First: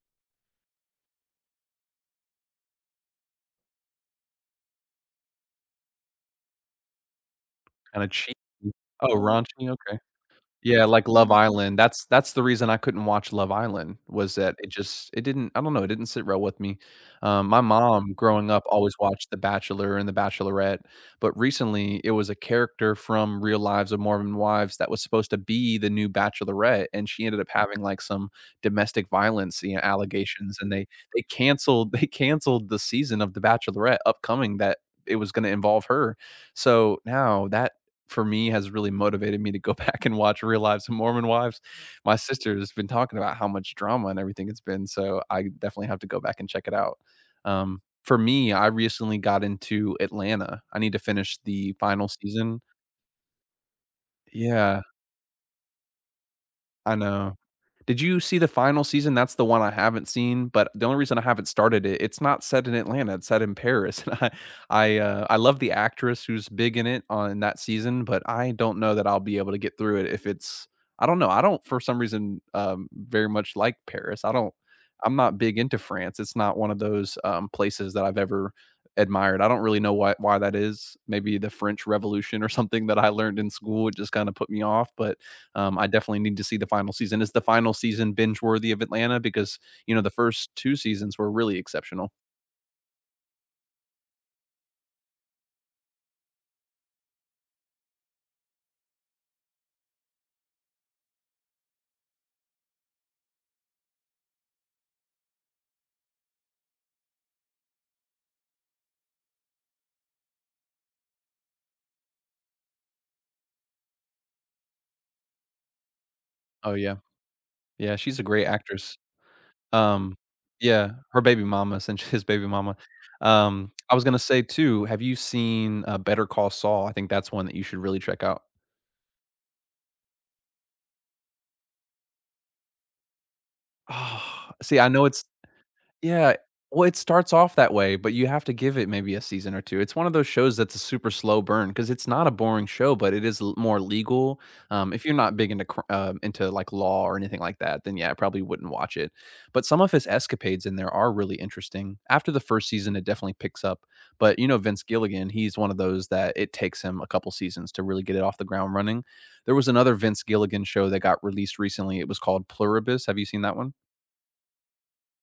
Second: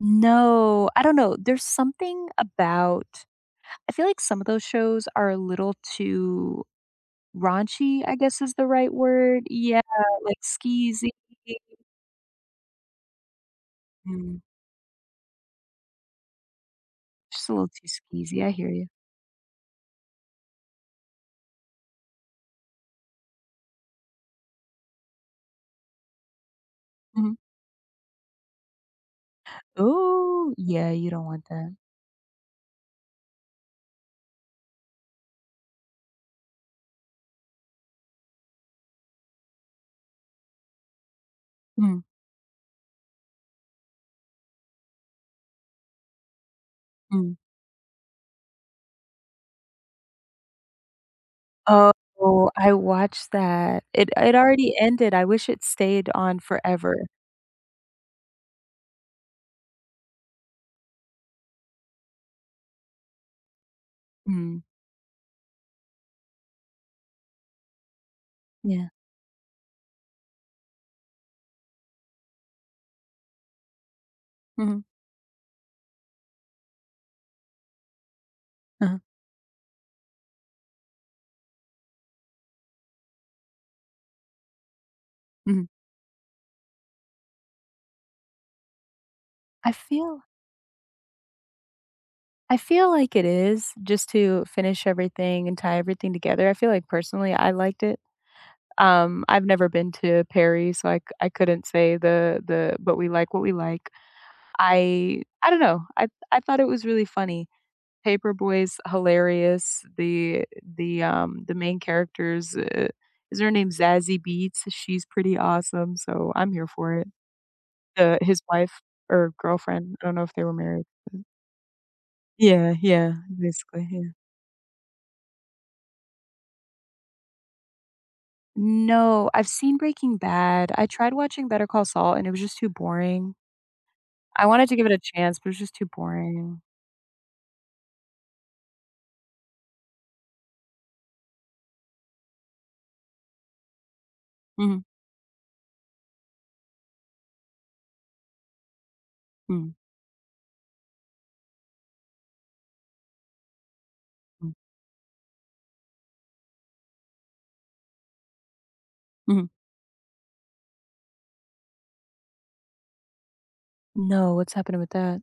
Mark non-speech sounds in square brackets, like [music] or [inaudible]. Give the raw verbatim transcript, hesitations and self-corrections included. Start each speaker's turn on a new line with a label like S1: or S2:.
S1: No, I don't know, there's something about I feel like some of those shows are a little too raunchy,
S2: Kinda
S1: I
S2: cheek.
S1: guess is the right
S2: Oh,
S1: word?
S2: raunchy,
S1: Yeah,
S2: okay.
S1: like,
S2: Yeah, like,
S1: skeezy.
S2: Love Island, that's that's the reason I couldn't watch Love Island, was
S1: Mm.
S2: that it just it didn't I don't know, it didn't sit well with me. Um,
S1: Just a
S2: my
S1: little too
S2: mom
S1: skeezy,
S2: growing
S1: I
S2: up
S1: hear you.
S2: always watched The Bachelor and The Bachelorette, but, recently it was a character from Real Lives of Mormon Wives that was supposed to be the new Bachelorette, and she
S1: Mhm.
S2: ended up having, like, some domestic violence, you know,
S1: Ooh,
S2: allegations, and they
S1: yeah, you
S2: they
S1: don't want that.
S2: canceled they canceled the season of The Bachelorette upcoming that it was gonna involve her, so now that, for me has really motivated me to go back and watch Real Lives of Mormon Wives.
S1: Mm.
S2: My sister has been talking about how much drama and everything it's been, so I definitely have to go back and check it out.
S1: Mm.
S2: Um, for me, I recently got into Atlanta, I need to finish the final
S1: Oh,
S2: season.
S1: I watched that. It it already
S2: Yeah.
S1: ended, I wish it stayed on
S2: I
S1: forever.
S2: know. Did you see the final season? That's the one I haven't seen, but, the only reason I haven't started it, it's not set in Atlanta, it's set in Paris, [chuckles] and I
S1: Mm.
S2: I, uh, I love the actress who's big in it on that season, but, I don't
S1: Yeah.
S2: know that I'll be able to get through it if it's I don't know, I don't for some reason, um, very much like Paris, I don't
S1: Mhm.
S2: I'm not big into France, it's not one of those, um, places that I've ever
S1: Uh-huh.
S2: admired, I don't really know why why that is, maybe the French Revolution or something that I learned in school, it just kind of put me off, but,
S1: Mhm.
S2: um, I definitely need to see the final season, is the final season binge worthy of Atlanta, because,
S1: I
S2: you know, the
S1: feel
S2: first two seasons were really exceptional.
S1: I feel like it is, just to finish everything and tie everything together. I feel like, personally, I liked it. Um, I've never been to Paris, so I I couldn't say the the but, we like what we like I I don't know, I I thought it was really funny, Paper Boy is hilarious, the the, um the main characters, uh, is her name Zazie Beetz, she's pretty awesome, so I'm here
S2: Oh,
S1: for
S2: yeah.
S1: it.
S2: Yeah,
S1: Uh,
S2: she's a
S1: his
S2: great
S1: wife
S2: actress.
S1: or girlfriend, I don't
S2: Um,
S1: know if they were married.
S2: yeah, her baby mama s and his baby
S1: Yeah,
S2: mama.
S1: yeah,
S2: Um,
S1: basically,
S2: I was
S1: yeah.
S2: gonna say too, have you seen a Better Call Saul? I think that's one that you should really check out.
S1: No, I've seen Breaking Bad, I tried watching Better Call Saul and it was just too boring.
S2: Oh,
S1: I wanted to
S2: see,
S1: give
S2: I
S1: it a
S2: know it's,
S1: chance, but it's just too
S2: yeah
S1: boring.
S2: well, it starts off that way, but, you have to give it maybe a season or two. It's one of those shows that's a super slow burn, 'cause it's not a boring show, but, it is l more legal.
S1: Mhm.
S2: Um, if you're not big into cr um, into like law or anything like that, then yeah, I probably wouldn't watch it, but,
S1: Mm.
S2: some of his escapades in there are really interesting. After the first season, it definitely picks up, but, you
S1: Mm.
S2: know, Vince Gilligan, he's one of those that it takes him a couple seasons to really get it off the ground running.
S1: Mhm.
S2: There was another Vince Gilligan show that got released recently, it was called Pluribus. Have you seen that one?
S1: No, what's happening with that?